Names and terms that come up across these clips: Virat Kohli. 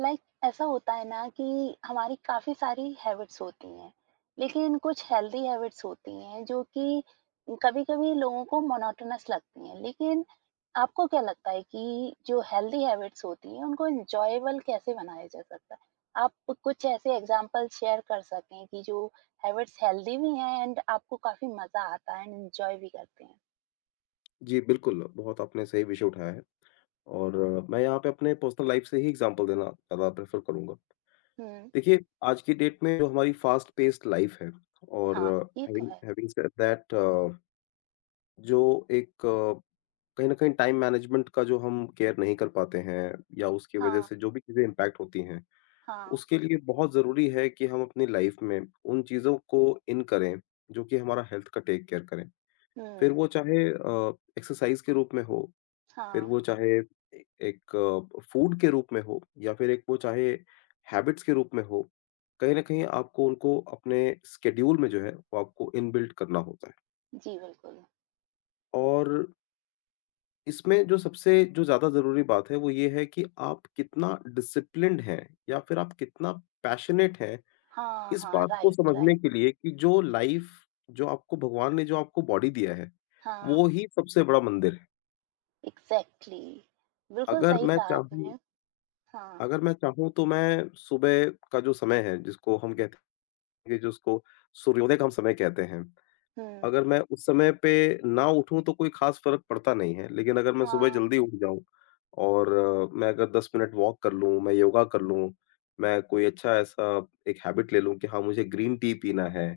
Like ऐसा होता है ना कि हमारी काफ़ी सारी हैबिट्स होती हैं, लेकिन कुछ हेल्दी हैबिट्स होती हैं जो कि कभी-कभी लोगों को मोनोटोनस लगती हैं। लेकिन आपको क्या लगता है कि जो हेल्दी हैबिट्स होती हैं उनको एन्जॉयबल कैसे बनाया जा सकता है? आप कुछ ऐसे एग्ज़ाम्पल शेयर कर सकें कि जो हैबिट्स हेल्दी भी हैं एंड आपको काफ़ी मज़ा आता है एंड एन्जॉय भी करते हैं? जी, बिल्कुल, बहुत आपने सही विषय उठाया है और हुँ। मैं यहाँ पे अपने पर्सनल लाइफ़ से ही एग्ज़ाम्पल देना ज़्यादा प्रेफ़र करूँगा। हुँ। देखिए, आज की डेट में जो हमारी फ़ास्ट पेस्ड लाइफ़ है और हाँ, ये तो हैविंग है। हैविंग सेड दैट जो एक कहीं न कहीं टाइम मैनेजमेंट का जो हम केयर नहीं कर पाते हैं या उसकी वज़ह हाँ, से जो भी चीज़ें इम्पैक्ट होती हैं, हाँ। उसके लिए बहुत ज़रूरी है कि हम अपनी लाइफ़ में उन चीज़ों को इन करें, जो कि हमारा हेल्थ का टेक केयर करें। फिर हुँ। वो चाहे एक्सरसाइज़ के रूप में हो, फिर हाँ। वो चाहे ए एक फूड के रूप में हो, या फिर एक वो चाहे हैबिट्स के रूप में हो, कहीं न कहीं आपको उनको अपने शेड्यूल में जो है वो आपको इनबिल्ट करना होता है। जी, बिल्कुल। और इसमें जो सबसे जो ज़्यादा ज़रूरी बात है वो ये है कि आप कितना डिसिप्लिन्ड हैं या फिर आप कितना पैशनेट हैं, हाँ, इस हाँ, बात को राइट, समझने राइट। के लिए कि जो लाइफ़ जो आपको भगवान ने जो आपको बॉडी दिया है, हाँ। वो ही सबसे बड़ा मंदिर है। एग्ज़ैक्टली, बिल्कुल अगर सही मैं कहा चाहूँ आपने। हाँ। अगर मैं चाहूँ तो मैं सुबह का जो समय है जिसको हम कहते हैं कि जिसको सूर्योदय का हम समय कहते हैं। हुँ। अगर मैं उस समय पे ना उठूँ तो कोई ख़ास फ़र्क पड़ता नहीं है, लेकिन अगर मैं सुबह हाँ। जल्दी उठ जाऊँ और मैं अगर 10 मिनट वॉक कर लूँ, मैं योगा कर लूँ, मैं कोई अच्छा ऐसा एक हैबिट ले लूँ कि हाँ, मुझे ग्रीन टी पीना है,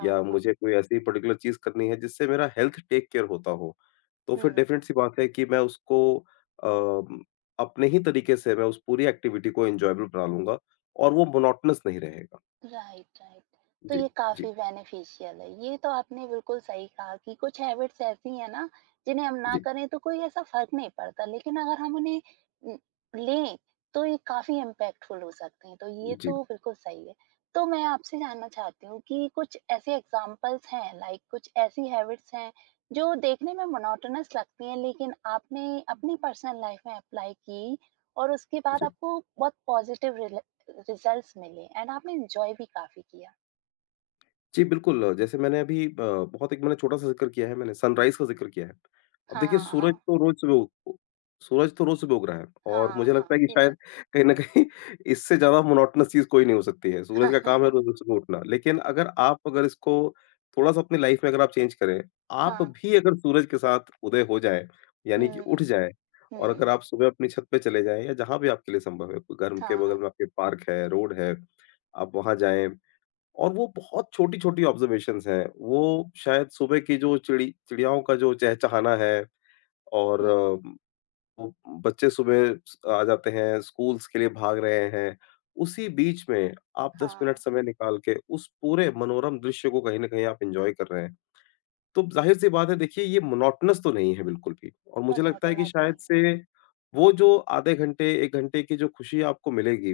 या हाँ। मुझे कोई ऐसी पर्टिकुलर चीज़ करनी है जिससे मेरा हेल्थ टेक केयर होता हो, तो हुँ। फिर डेफ़िनेट सी बात है कि मैं उसको अपने ही तरीके से मैं उस पूरी एक्टिविटी को एन्जॉयबल बना लूँगा और वो मोनोटोनस नहीं रहेगा। Right, right. तो जी, ये जी, काफी बेनिफिशियल है। ये तो आपने बिल्कुल सही कहा कि कुछ हैबिट्स ऐसी हैं ना जिन्हें हम ना जी, करें तो कोई ऐसा फर्क नहीं पड़ता, लेकिन अगर हम उन्हें न- लें तो ये काफी इम्पैक्टफुल हो सकते हैं। तो ये जी, तो बिल्कुल सही है। तो मैं आपसे जानना चाहती हूँ कि कुछ ऐसे एग्जाम्पल्स हैं, लाइक कुछ ऐसी हैबिट्स हैं जो देखने में मोनोटोनस लगती हैं लेकिन आपने अपनी पर्सनल लाइफ में अप्लाई की और उसके बाद जी। आपको बहुत पॉजिटिव रिजल्ट्स मिले एंड आपने एन्जॉय भी काफ़ी किया। जी, बिल्कुल, जैसे मैंने अभी ब बहुत एक मैंने छोटा-सा ज़िक्र किया है मैंने, सनराइज़ का ज़िक्र किया है। अब देखिए, हाँ, हाँ। उ सूरज तो रोज़ सुबह उग रहा है और हाँ, मुझे हाँ, लगता है कि ये तो शायद कहीं न कहीं इससे ज़्यादा मोनोटोनस चीज़ कोई नहीं हो सकती है। सूरज का काम है है। रोज़ सुबह उठना, लेकिन अगर इसको थोड़ा-सा अपनी लाइफ़ में अगर आप चेंज करें, आप हाँ। भी अगर सूरज के साथ उदय हो जाएँ, यानी कि उठ हुँ, जाएँ, और हुँ। अगर आप सुबह अपनी छत पे चले जाएँ, या जहाँ भी आपके लिए संभव है, कोई घर के हाँ। बगल में आपके पार्क है, रोड है, आप वहाँ जाएँ। और वो बहुत छोटी-छोटी ऑब्जर्वेशंस हैं। वो शायद सुबह की जो चिड़ी चिड़ियाओं का जो चहचहाना है और हुँ। वो बच्चे सुबह स आ जाते हैं, स्कूल्स के लिए भाग रहे हैं। उसी बीच में आप 10 मिनट हाँ, समय निकाल के उस पूरे मनोरम दृश्य को कहीं न कहीं आप एन्जॉय कर रहे हैं। तो ज़ाहिर-सी बात है, देखिए ये मोनोटोनस तो नहीं है बिल्कुल भी, और मुझे लगता है कि मोनोटोनस शायद नहीं है। से वो जो आधे घंटे, 1 घंटे की जो खुशी आपको मिलेगी,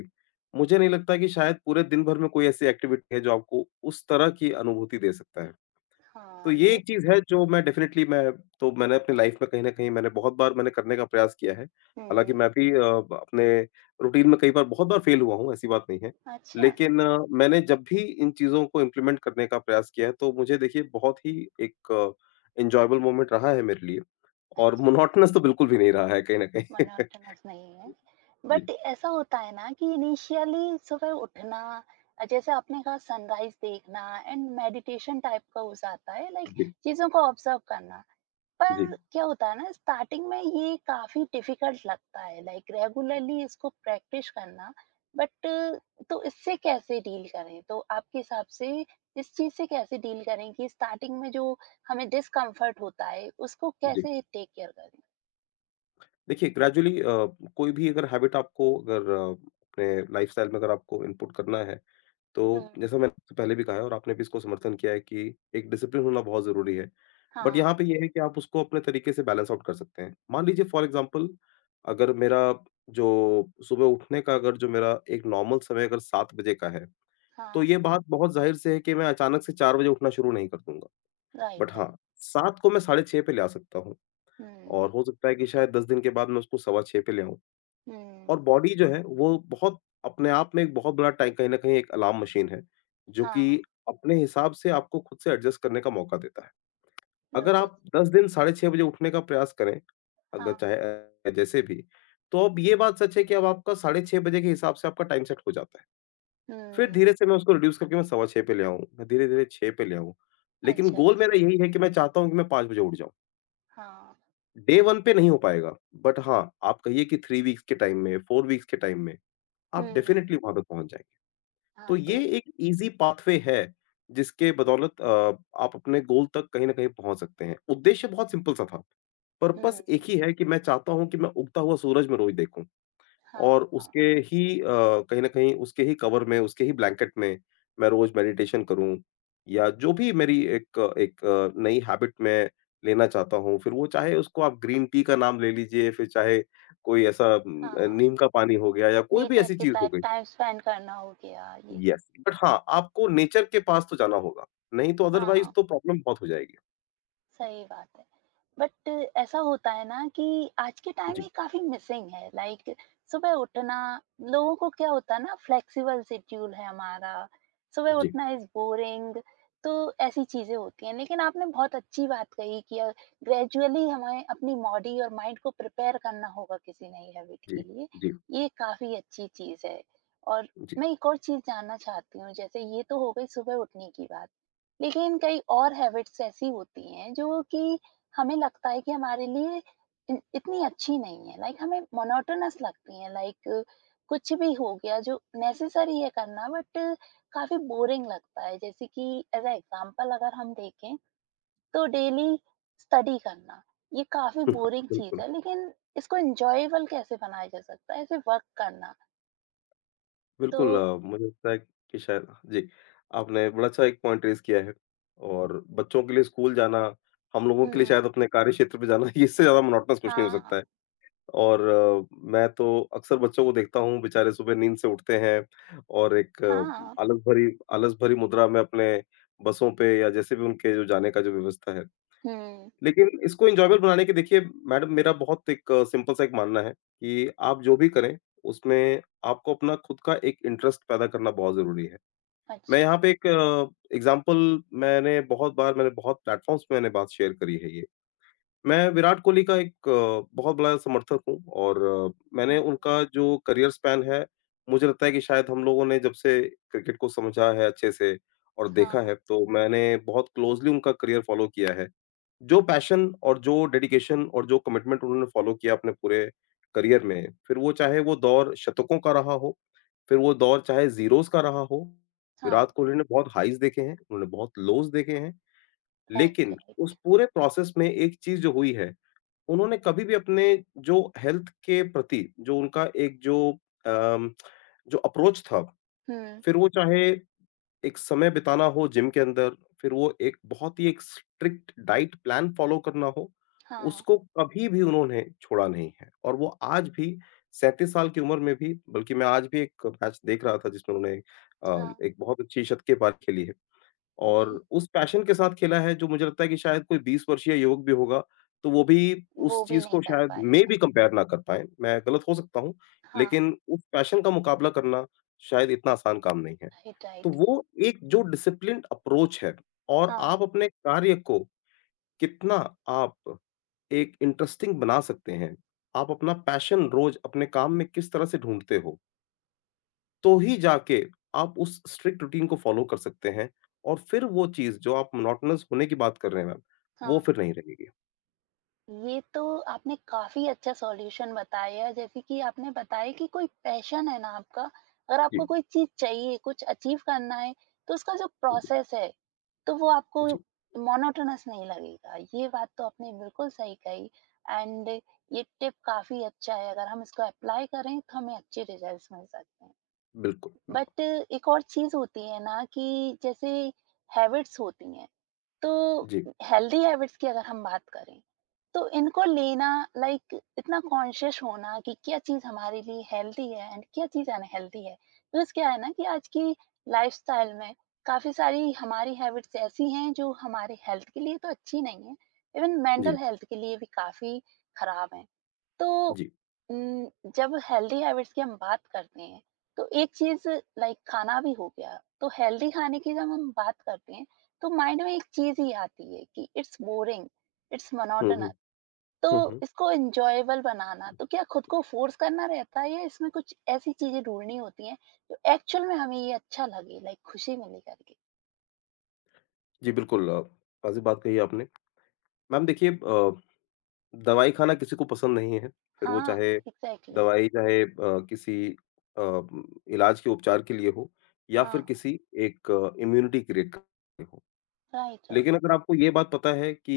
मुझे नहीं लगता कि शायद पूरे दिन भर में कोई ऐसी एक्टिविटी है जो आपको उस तरह की अनुभूति दे सकता है। तो हाँ, ये ये एक चीज़ है जो मैं डेफ़िनेटली मैं तो मैंने अपनी लाइफ़ में कहीं न कहीं मैंने बहुत बार मैंने करने का प्रयास किया है। हालाँकि हुँ। मैं भी अ, ब अपने रूटीन में कई बार बहुत बार फ़ेल हुआ हूँ, ऐसी बात नहीं है। अच्छा, लेकिन मैंने जब भी इन चीज़ों को इम्प्लीमेंट करने का प्रयास किया है, तो मुझे देखिए बहुत ही एक एन्जॉयबल मोमेंट रहा है मेरे लिए, और अच्छा। मोनोटोनस तो बिल्कुल भी नहीं रहा है कहीं न कहीं। मोनोटोनस नहीं है। बट जी, ऐसा होता है ना कि इनिशियली सुबह उठना, जैसे आपने कहा सनराइज़ देखना एंड मेडिटेशन टाइप का हो जाता है, लाइक जी, चीज़ों को ऑब्ज़र्व करना। जी, पर क्या होता है ना, स्टार्टिंग में ये काफ़ी डिफिकल्ट लगता है, लाइक रेगुलरली इसको प्रैक्टिस करना। बट तो इससे कैसे डील करें, तो आपके हिसाब से इस चीज़ से कैसे डील करें कि स्टार्टिंग में जो हमें डिस्कम्फर्ट होता है उसको जी। कैसे टेक केयर करें? देखिए, ग्रेजुअली कोई भी अगर हैबिट आपको अगर अपने लाइफ़स्टाइल में अगर आपको इनपुट करना है, तो हम्म। जैसा मैंने आपसे पहले भी कहा है और आपने भी इसको समर्थन किया है कि एक डिसिप्लिन होना बहुत ज़रूरी है। बट हाँ। यहाँ पे ये है कि आप उसको अपने तरीके से बैलेंस आउट कर सकते हैं। मान लीजिए, फॉर एग्ज़ाम्पल, अगर मेरा जो सुबह उठने का अगर जो मेरा एक नॉर्मल समय अगर 7 बजे का है, तो हाँ, ये बात बहुत ज़ाहिर-सी है कि मैं अचानक से 4 बजे उठना शुरू नहीं कर दूँगा। Right, but right. हाँ, 7 को मैं साढ़े 6 पे ले आ सकता हूँ, हम्म। और हो सकता है कि शायद 10 दिन के बाद मैं उसको सवा 6 पे ले आऊँ। हम्म। और बॉडी जो है वो बहुत अपने आप में एक बहुत बड़ा टाइ कहीं न कहीं एक अलार्म मशीन है, जो हाँ, कि अपने हिसाब से आपको खुद से एडजस्ट करने का मौका देता है। अगर बिल्कुल। आप 10 दिन साढ़े 6 बजे उठने का प्रयास करें, अगर हाँ। चाहे जैसे भी, तो अब ये बात सच है कि अब आपका साढ़े 6 बजे के हिसाब से आपका टाइम सेट हो जाता है। फिर हम्म। धीरे से मैं उसको रिड्यूस करके मैं सवा 6 पे ले आऊँ, मैं धीरे-धीरे 6 पे ले आऊँ। लेकिन अच्छा, गोल अच्छा। मेरा यही है कि मैं चाहता हूँ कि मैं 5 बजे उठ जाऊँ। हाँ। डे 1 पे नहीं हो पाएगा, बट हाँ, आप कहिए कि 3 वीक्स के टाइम में, 4 वीक्स के टाइम में, आप हम्म। डेफ़िनिटली वहाँ पे पहुँच जाएँगे। हाँ तो ये तो एक ईज़ी पाथवे है, जिसके बदौलत आप अपने गोल तक कहीं न कहीं पहुँच सकते हैं। उद्देश्य बहुत सिंपल सा था। पर्पज़ एक हम्म। ही है कि मैं चाहता हूँ कि मैं उगता हुआ सूरज मैं रोज़ देखूँ हाँ, और उसके हाँ। ही कहीं न कहीं उसके ही कवर में, उसके ही ब्लैंकेट में मैं रोज़ मेडिटेशन करूँ, या जो भी मेरी एक एक नई हैबिट मैं लेना चाहता हूँ, फिर वो चाहे उसको आप ग्रीन टी का नाम ले लीजिए, फिर चाहे कोई ऐसा हाँ, नीम का पानी हो गया या कोई भी नेचर ऐसी के चीज़ साथ हो गई। टाइम स्पेंड करना हो गया ये। यस, बट हाँ, आपको नेचर के पास तो जाना होगा, नहीं तो अदरवाइज़ हाँ, तो प्रॉब्लम बहुत हो जाएगी। सही बात है। बट ऐसा होता है ना कि आज के टाइम में जी, काफ़ी मिसिंग है, लाइक सुबह उठना। लोगों को क्या होता है ना, फ्लेक्सिबल शेड्यूल है हमारा, सुबह जी, उठना इज़ बोरिंग। तो ऐसी चीज़ें होती हैं। लेकिन आपने बहुत अच्छी बात कही कि ग्रेजुअली हमें अपनी बॉडी और माइंड को प्रिपेयर करना होगा किसी नई हैबिट जी, के लिए। जी, ये काफ़ी अच्छी चीज़ है। और जी। मैं एक और चीज़ जानना चाहती हूँ, जैसे ये तो हो गई सुबह उठने की बात। लेकिन कई और हैबिट्स ऐसी होती हैं जो कि हमें लगता है कि हमारे लिए इतनी अच्छी नहीं है, लाइक हमें मोनोटोनस लगती है। लाइक कुछ भी हो गया जो नेसेसरी है करना, बट काफी बोरिंग लगता है। जैसे कि एज अ एग्जाम्पल अगर हम देखें तो डेली स्टडी करना, ये काफी बोरिंग चीज बिल्कुल, है। लेकिन इसको एंजॉयबल कैसे बनाया जा सकता है ऐसे वर्क करना? तो बिल्कुल मुझे लगता है कि शायद हाँ, जी, आपने बड़ा अच्छा एक पॉइंट रेज़ किया है, और बच्चों के लिए स्कूल जाना, हम लोगों के लिए हम्म। शायद अपने कार्य क्षेत्र पे जाना, इससे ज़्यादा मोनोटोनस कुछ नहीं हो हाँ, सकता है। और मैं तो अक्सर बच्चों को देखता हूँ, बेचारे सुबह नींद से उठते हैं और एक हाँ। आलस भरी मुद्रा में अपने बसों पे या जैसे भी उनके जो जाने का जो व्यवस्था है। हम्म। लेकिन इसको एन्जॉयबल बनाने के देखिए मैडम, मेरा बहुत एक सिंपल सा एक मानना है कि आप जो भी करें, उसमें आपको अपना खुद का एक इंटरेस्ट पैदा करना बहुत ज़रूरी है। मैं अच्छा। यहाँ पे एक एग्ज़ाम्पल मैंने बहुत बार मैंने बहुत प्लेटफ़ॉर्म्स पे मैंने बात शेयर करी है ये। मैं विराट कोहली का एक बहुत बड़ा समर्थक हूँ, और मैंने हम्म। उनका जो करियर स्पैन है, मुझे लगता है कि शायद हम लोगों ने जब से क्रिकेट को समझा है अच्छे से और देखा हाँ। है, तो मैंने बहुत क्लोज़ली उनका करियर फ़ॉलो किया है। जो पैशन और जो डेडिकेशन और जो कमिटमेंट उन्होंने फ़ॉलो किया अपने पूरे करियर में, फिर वो चाहे वो दौर शतकों का रहा हो, फिर वो दौर चाहे ज़ीरोज़ का रहा हो, विराट हाँ, कोहली ने बहुत हाइज़ देखे हैं, उन्होंने बहुत लोज़ देखे हैं। राइट, लेकिन उस राइट। पूरे प्रोसेस में एक चीज़ जो हुई है, उन्होंने कभी भी अपने जो हेल्थ के प्रति जो उनका एक जो अम, जो अप्रोच था, हुँ। फिर वो चाहे एक समय बिताना हो जिम के अंदर, फिर वो एक बहुत ही एक स्ट्रिक्ट डाइट प्लान फ़ॉलो करना हो, हाँ, उसको कभी भी उन्होंने छोड़ा नहीं है, और वो आज भी 37 साल की उम्र में भी, बल्कि मैं आज भी एक मैच देख रहा था जिसमें उन्होंने हाँ। एक बहुत अच्छी शतकीय पारी खेली है। जी, और उस पैशन के साथ खेला है जो मुझे लगता है कि शायद कोई 20 वर्षीय युवक भी होगा, तो वो भी उस वो भी चीज़ नहीं को कर शायद पाएगा। मेबी कंपेयर ना कर पाएँ, मैं गलत हो सकता हूँ, हाँ, लेकिन उस पैशन का मुकाबला करना शायद इतना आसान काम नहीं है। राइट, तो राइट। वो एक जो डिसिप्लिन्ड अप्रोच है, और हाँ, आप अपने कार्य को कितना आप एक इंटरेस्टिंग बना सकते हैं, आप अपना पैशन रोज़ अपने काम में किस तरह से ढूँढते हो? तो ही जाके आप उस स्ट्रिक्ट रूटीन को फ़ॉलो कर सकते हैं और फिर वो चीज़ जो आप मोनोटोनस होने की बात कर रहे हैं मैम, वो हाँ, फिर नहीं रहेगी। ये तो आपने काफ़ी अच्छा सॉल्यूशन बताया, जैसे कि आपने बताया कि कोई पैशन है ना आपका, अगर आपको जी, कोई चीज़ चाहिए, कुछ अचीव करना है, तो उसका जो जी, प्रोसेस है, तो वो आपको जी, मोनोटोनस नहीं लगेगा। ये बात तो आपने बिल्कुल सही कही। एंड ये टिप काफ़ी अच्छा है, अगर हम इसको अप्लाई करें, तो हमें अच्छे रिजल्ट्स मिल सकते हैं। बिल्कुल, बिल्कुल। बट एक और चीज होती है ना कि जैसे हैबिट्स होती हैं, तो जी, हेल्दी हैबिट्स की अगर हम बात करें तो इनको लेना, लाइक इतना कॉन्शियस होना कि क्या चीज हमारे लिए हेल्दी है एंड क्या चीज अनहेल्दी है, बिकॉज क्या है ना कि आज की लाइफस्टाइल में काफी सारी हमारी हैबिट्स ऐसी हैं जो हमारे हेल्थ के लिए तो अच्छी नहीं है, इवन जी, मेंटल हेल्थ के लिए भी काफी खराब है। तो जी। उम, जब हेल्दी हैबिट्स की हम बात करते हैं तो एक चीज़ लाइक खाना भी हो गया। तो हेल्दी खाने की जब हम बात करते हैं तो माइंड में एक चीज़ ही आती है कि it's boring, it's hmm, hmm, monotonous. तो हुँ, हुँ। इसको एन्जॉयबल बनाना, तो क्या खुद को फ़ोर्स करना रहता है या इसमें कुछ ऐसी चीज़ें ढूँढनी होती हैं जो एक्चुअल में हमें ये अच्छा लगे लाइक खुशी मिले करके? जी, बिल्कुल, वाज़िब बात कही आपने। मैम देखिए, दवाई खाना किसी को पसंद नहीं है, फिर वो हाँ, चाहे एग्ज़ैक्टली। दवाई, चाहे किसी, इलाज के उपचार के लिए हो या हाँ, फिर किसी एक इम्यूनिटी क्रिएट करने हो। Right, right. लेकिन अगर आपको ये बात पता है कि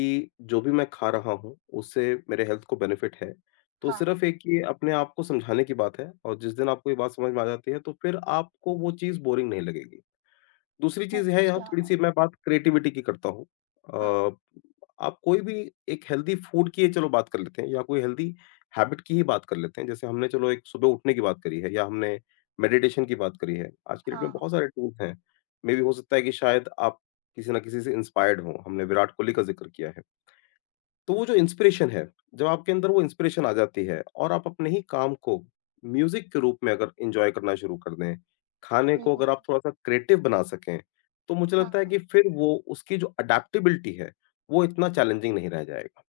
जो भी मैं खा रहा हूँ, उससे मेरे हेल्थ को बेनिफिट है, तो हाँ, सिर्फ़ एक ये अपने आप को समझाने की बात है और जिस दिन आपको ये बात समझ में आ जाती है, तो फिर आपको वो चीज़ बोरिंग नहीं लगेगी। दूसरी चीज़ है, यहाँ अच्छा। थोड़ी-सी मैं बात क्रिएटिविटी की करता हूँ। हाँ, अ, आप कोई भी एक हेल्दी फूड की चलो बात कर लेते हैं या कोई हेल्दी हैबिट की ही बात कर लेते हैं। जैसे हमने चलो एक सुबह उठने की बात करी है या हमने मेडिटेशन की बात करी है। आज की डेट में हाँ। बहुत सारे टूल्स हैं। मे बी हो सकता है कि शायद आप किसी न किसी से इंस्पायर्ड हों। हमने विराट कोहली का ज़िक्र किया है। तो वो जो इंस्पिरेशन है, जब आपके अंदर वो इंस्पिरेशन आ जाती है और आप अपने ही काम को म्यूज़िक के रूप में अगर एन्जॉय करना शुरू कर दें, खाने हुँ। को अगर आप थोड़ा-सा क्रिएटिव बना सकें, तो मुझे लगता है हाँ। कि फिर वो उसकी जो अडैप्टेबिलिटी है, वो इतना चैलेंजिंग नहीं रह जाएगा।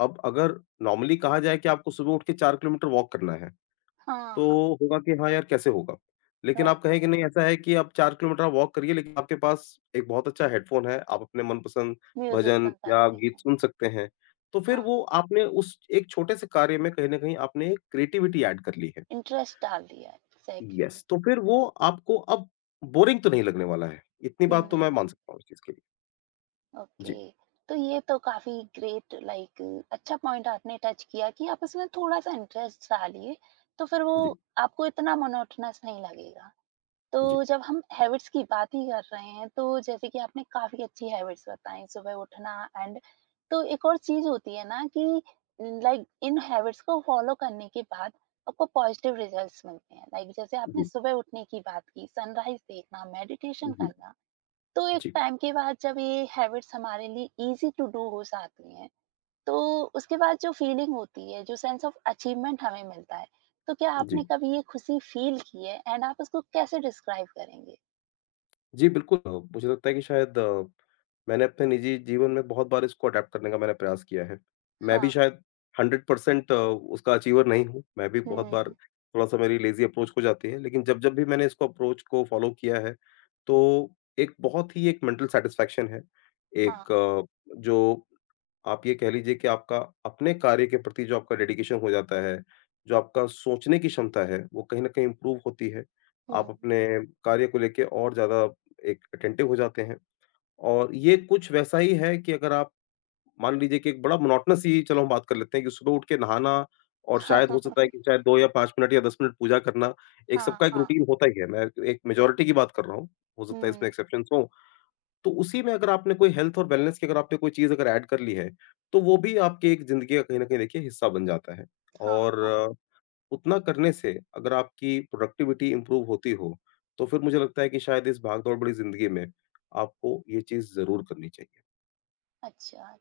अब अगर नॉर्मली कहा जाए कि आपको सुबह उठ के 4 किलोमीटर वॉक करना है। हाँ, तो हाँ। होगा कि हाँ यार कैसे होगा? लेकिन राइट, आप कहें राइट। कि नहीं, ऐसा है कि आप 4 किलोमीटर आप वॉक करिए, लेकिन आपके पास एक बहुत अच्छा हेडफ़ोन है, आप अपने मनपसंद म्यूज़िक भजन सुन या सकते गीत हैं। सुन सकते हैं। तो फिर हाँ, वो आपने उस एक छोटे से कार्य में कहीं न कहीं आपने एक क्रिएटिविटी ऐड कर ली है। इंटरेस्ट डाल दिया है, एग्ज़ैक्टली। यस, तो फिर वो आपको अब बोरिंग तो नहीं लगने वाला है। इतनी बात तो मैं हुँ। मान सकता हूँ इस चीज़ के लिए। जी, ओके। तो ये तो काफ़ी ग्रेट, लाइक अच्छा पॉइंट आपने टच किया कि आप उसमें थोड़ा-सा इंटरेस्ट डालिए, तो फिर वो जी, आपको इतना मोनोटोनस नहीं लगेगा। तो जी, जब हम हैबिट्स की बात ही कर रहे हैं तो जैसे कि आपने काफी अच्छी हैबिट्स बताई सुबह उठना एंड तो एक और चीज होती है ना कि लाइक इन हैबिट्स को फॉलो करने के बाद आपको पॉजिटिव रिजल्ट्स मिलते हैं, लाइक जैसे आपने जी, सुबह उठने की बात की, सनराइज देखना, मेडिटेशन जी, जी, करना, तो एक जी, टाइम के बाद जब ये हैबिट्स हमारे लिए इजी टू डू हो जाती हैं, तो उसके बाद जो फीलिंग होती है, जो सेंस ऑफ अचीवमेंट हमें मिलता है, तो क्या आपने जी। कभी ये खुशी फील की है एंड आप उसको कैसे डिस्क्राइब करेंगे? जी, बिल्कुल, मुझे लगता है कि शायद मैंने अपने निजी जीवन में बहुत बार इसको अडॉप्ट करने का मैंने प्रयास किया है। मैं भी हाँ। शायद 100% उसका अचीवर नहीं हूँ, मैं भी बहुत बार हुँ। थोड़ा-सा मेरी लेज़ी अप्रोच हो जाती है, लेकिन जब-जब भी मैंने इसको अप्रोच को फ़ॉलो किया है, तो एक बहुत ही एक मेंटल सैटिस्फैक्शन है, एक, हाँ। जो आप ये कह लीजिए कि आपका अपने कार्य के प्रति जो आपका डेडिकेशन हो जाता है, जो आपका सोचने की क्षमता है, वो कहीं न कहीं इम्प्रूव होती है। हुँ। आप अपने कार्य को लेके और ज़्यादा एक अटेंटिव हो जाते हैं और ये कुछ वैसा ही है कि अगर आप मान लीजिए कि एक बड़ा मोनोटोनस ही चलो हम बात कर लेते हैं कि सुबह उठ के नहाना और शायद हो सकता है कि शायद 2 या 5 मिनट या 10 मिनट पूजा करना, एक हाँ, सबका एक हाँ। रूटीन होता ही है। मैं एक मेजॉरिटी की बात कर रहा हूँ, हो सकता है इसमें हुँ। एक्सेप्शन्स हों। तो उसी में अगर आपने कोई हेल्थ और वेलनेस की अगर आपने कोई चीज़ अगर ऐड कर ली है, तो वो भी आपकी एक ज़िंदगी का कहीं न कहीं देखिए हिस्सा बन जाता है। हाँ, और हाँ। उतना करने से अगर आपकी प्रोडक्टिविटी इम्प्रूव होती हो, तो फिर मुझे लगता है कि शायद इस भाग-दौड़ भरी ज़िंदगी में आपको ये चीज़ ज़रूर करनी चाहिए। अच्छा।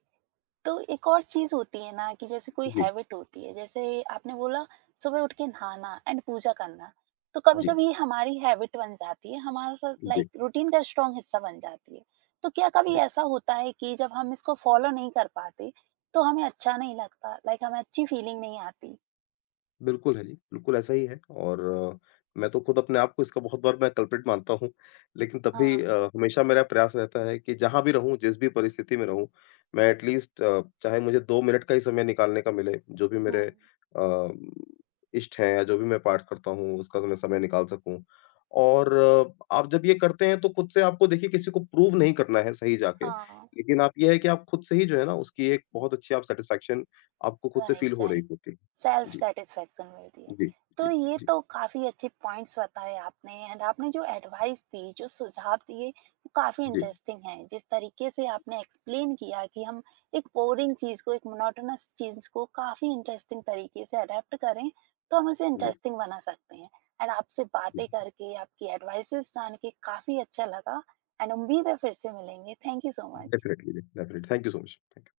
तो एक और चीज़ होती है ना कि जैसे कोई जी, हैबिट होती है, जैसे आपने बोला सुबह उठ के नहाना एंड पूजा करना, तो जी, कभी-कभी हमारी हैबिट बन जाती है, हमारा जी, लाइक जी। रूटीन का स्ट्रॉन्ग हिस्सा बन जाती है। तो क्या कभी ऐसा होता है कि जब हम इसको फॉलो नहीं कर पाते, तो हमें अच्छा नहीं लगता, लाइक हमें अच्छी फीलिंग नहीं आती? बिल्कुल है जी, बिल्कुल ऐसा ही है और अ, मैं तो खुद अपने आप को इसका बहुत बार मैं कल्प्रिट मानता हूँ। लेकिन तब भी, हाँ। हमेशा मेरा प्रयास रहता है कि जहाँ भी रहूँ, जिस भी परिस्थिति में रहूँ, मैं एटलीस्ट, चाहे मुझे 2 मिनट का ही समय निकालने का मिले, जो भी हुँ। मेरे, इष्ट हैं या जो भी मैं पाठ करता हूँ, उसका मैं समय निकाल सकूँ। और आप जब ये करते हैं, तो खुद से आपको देखिए किसी को प्रूव नहीं करना है सही जाके, हाँ, लेकिन आप ये है कि आप खुद से ही जो है ना, उसकी एक बहुत अच्छी आप सैटिस्फैक्शन आपको खुद से राइट, फ़ील हो रही राइट। होती है। सेल्फ जी। सैटिस्फैक्शन मिलती जी, है। जी, जी, तो ये तो काफ़ी अच्छे पॉइंट्स बताए आपने एंड आपने जो एडवाइस दी, जो सुझाव दिए, वो काफ़ी जी, इंटरेस्टिंग हैं। जिस तरीके से आपने एक्सप्लेन किया कि हम एक बोरिंग चीज़ को, एक मोनोटोनस चीज़ को काफ़ी इंटरेस्टिंग तरीके से अडैप्ट करें, तो हम उसे जी, इंटरेस्टिंग बना सकते हैं। एंड आपसे जी, बातें करके, आपकी एडवाइसेज़ जान के काफ़ी अच्छा लगा एंड उम्मीद है फिर से मिलेंगे। Thank you so much. Definitely, definitely. Thank you so much.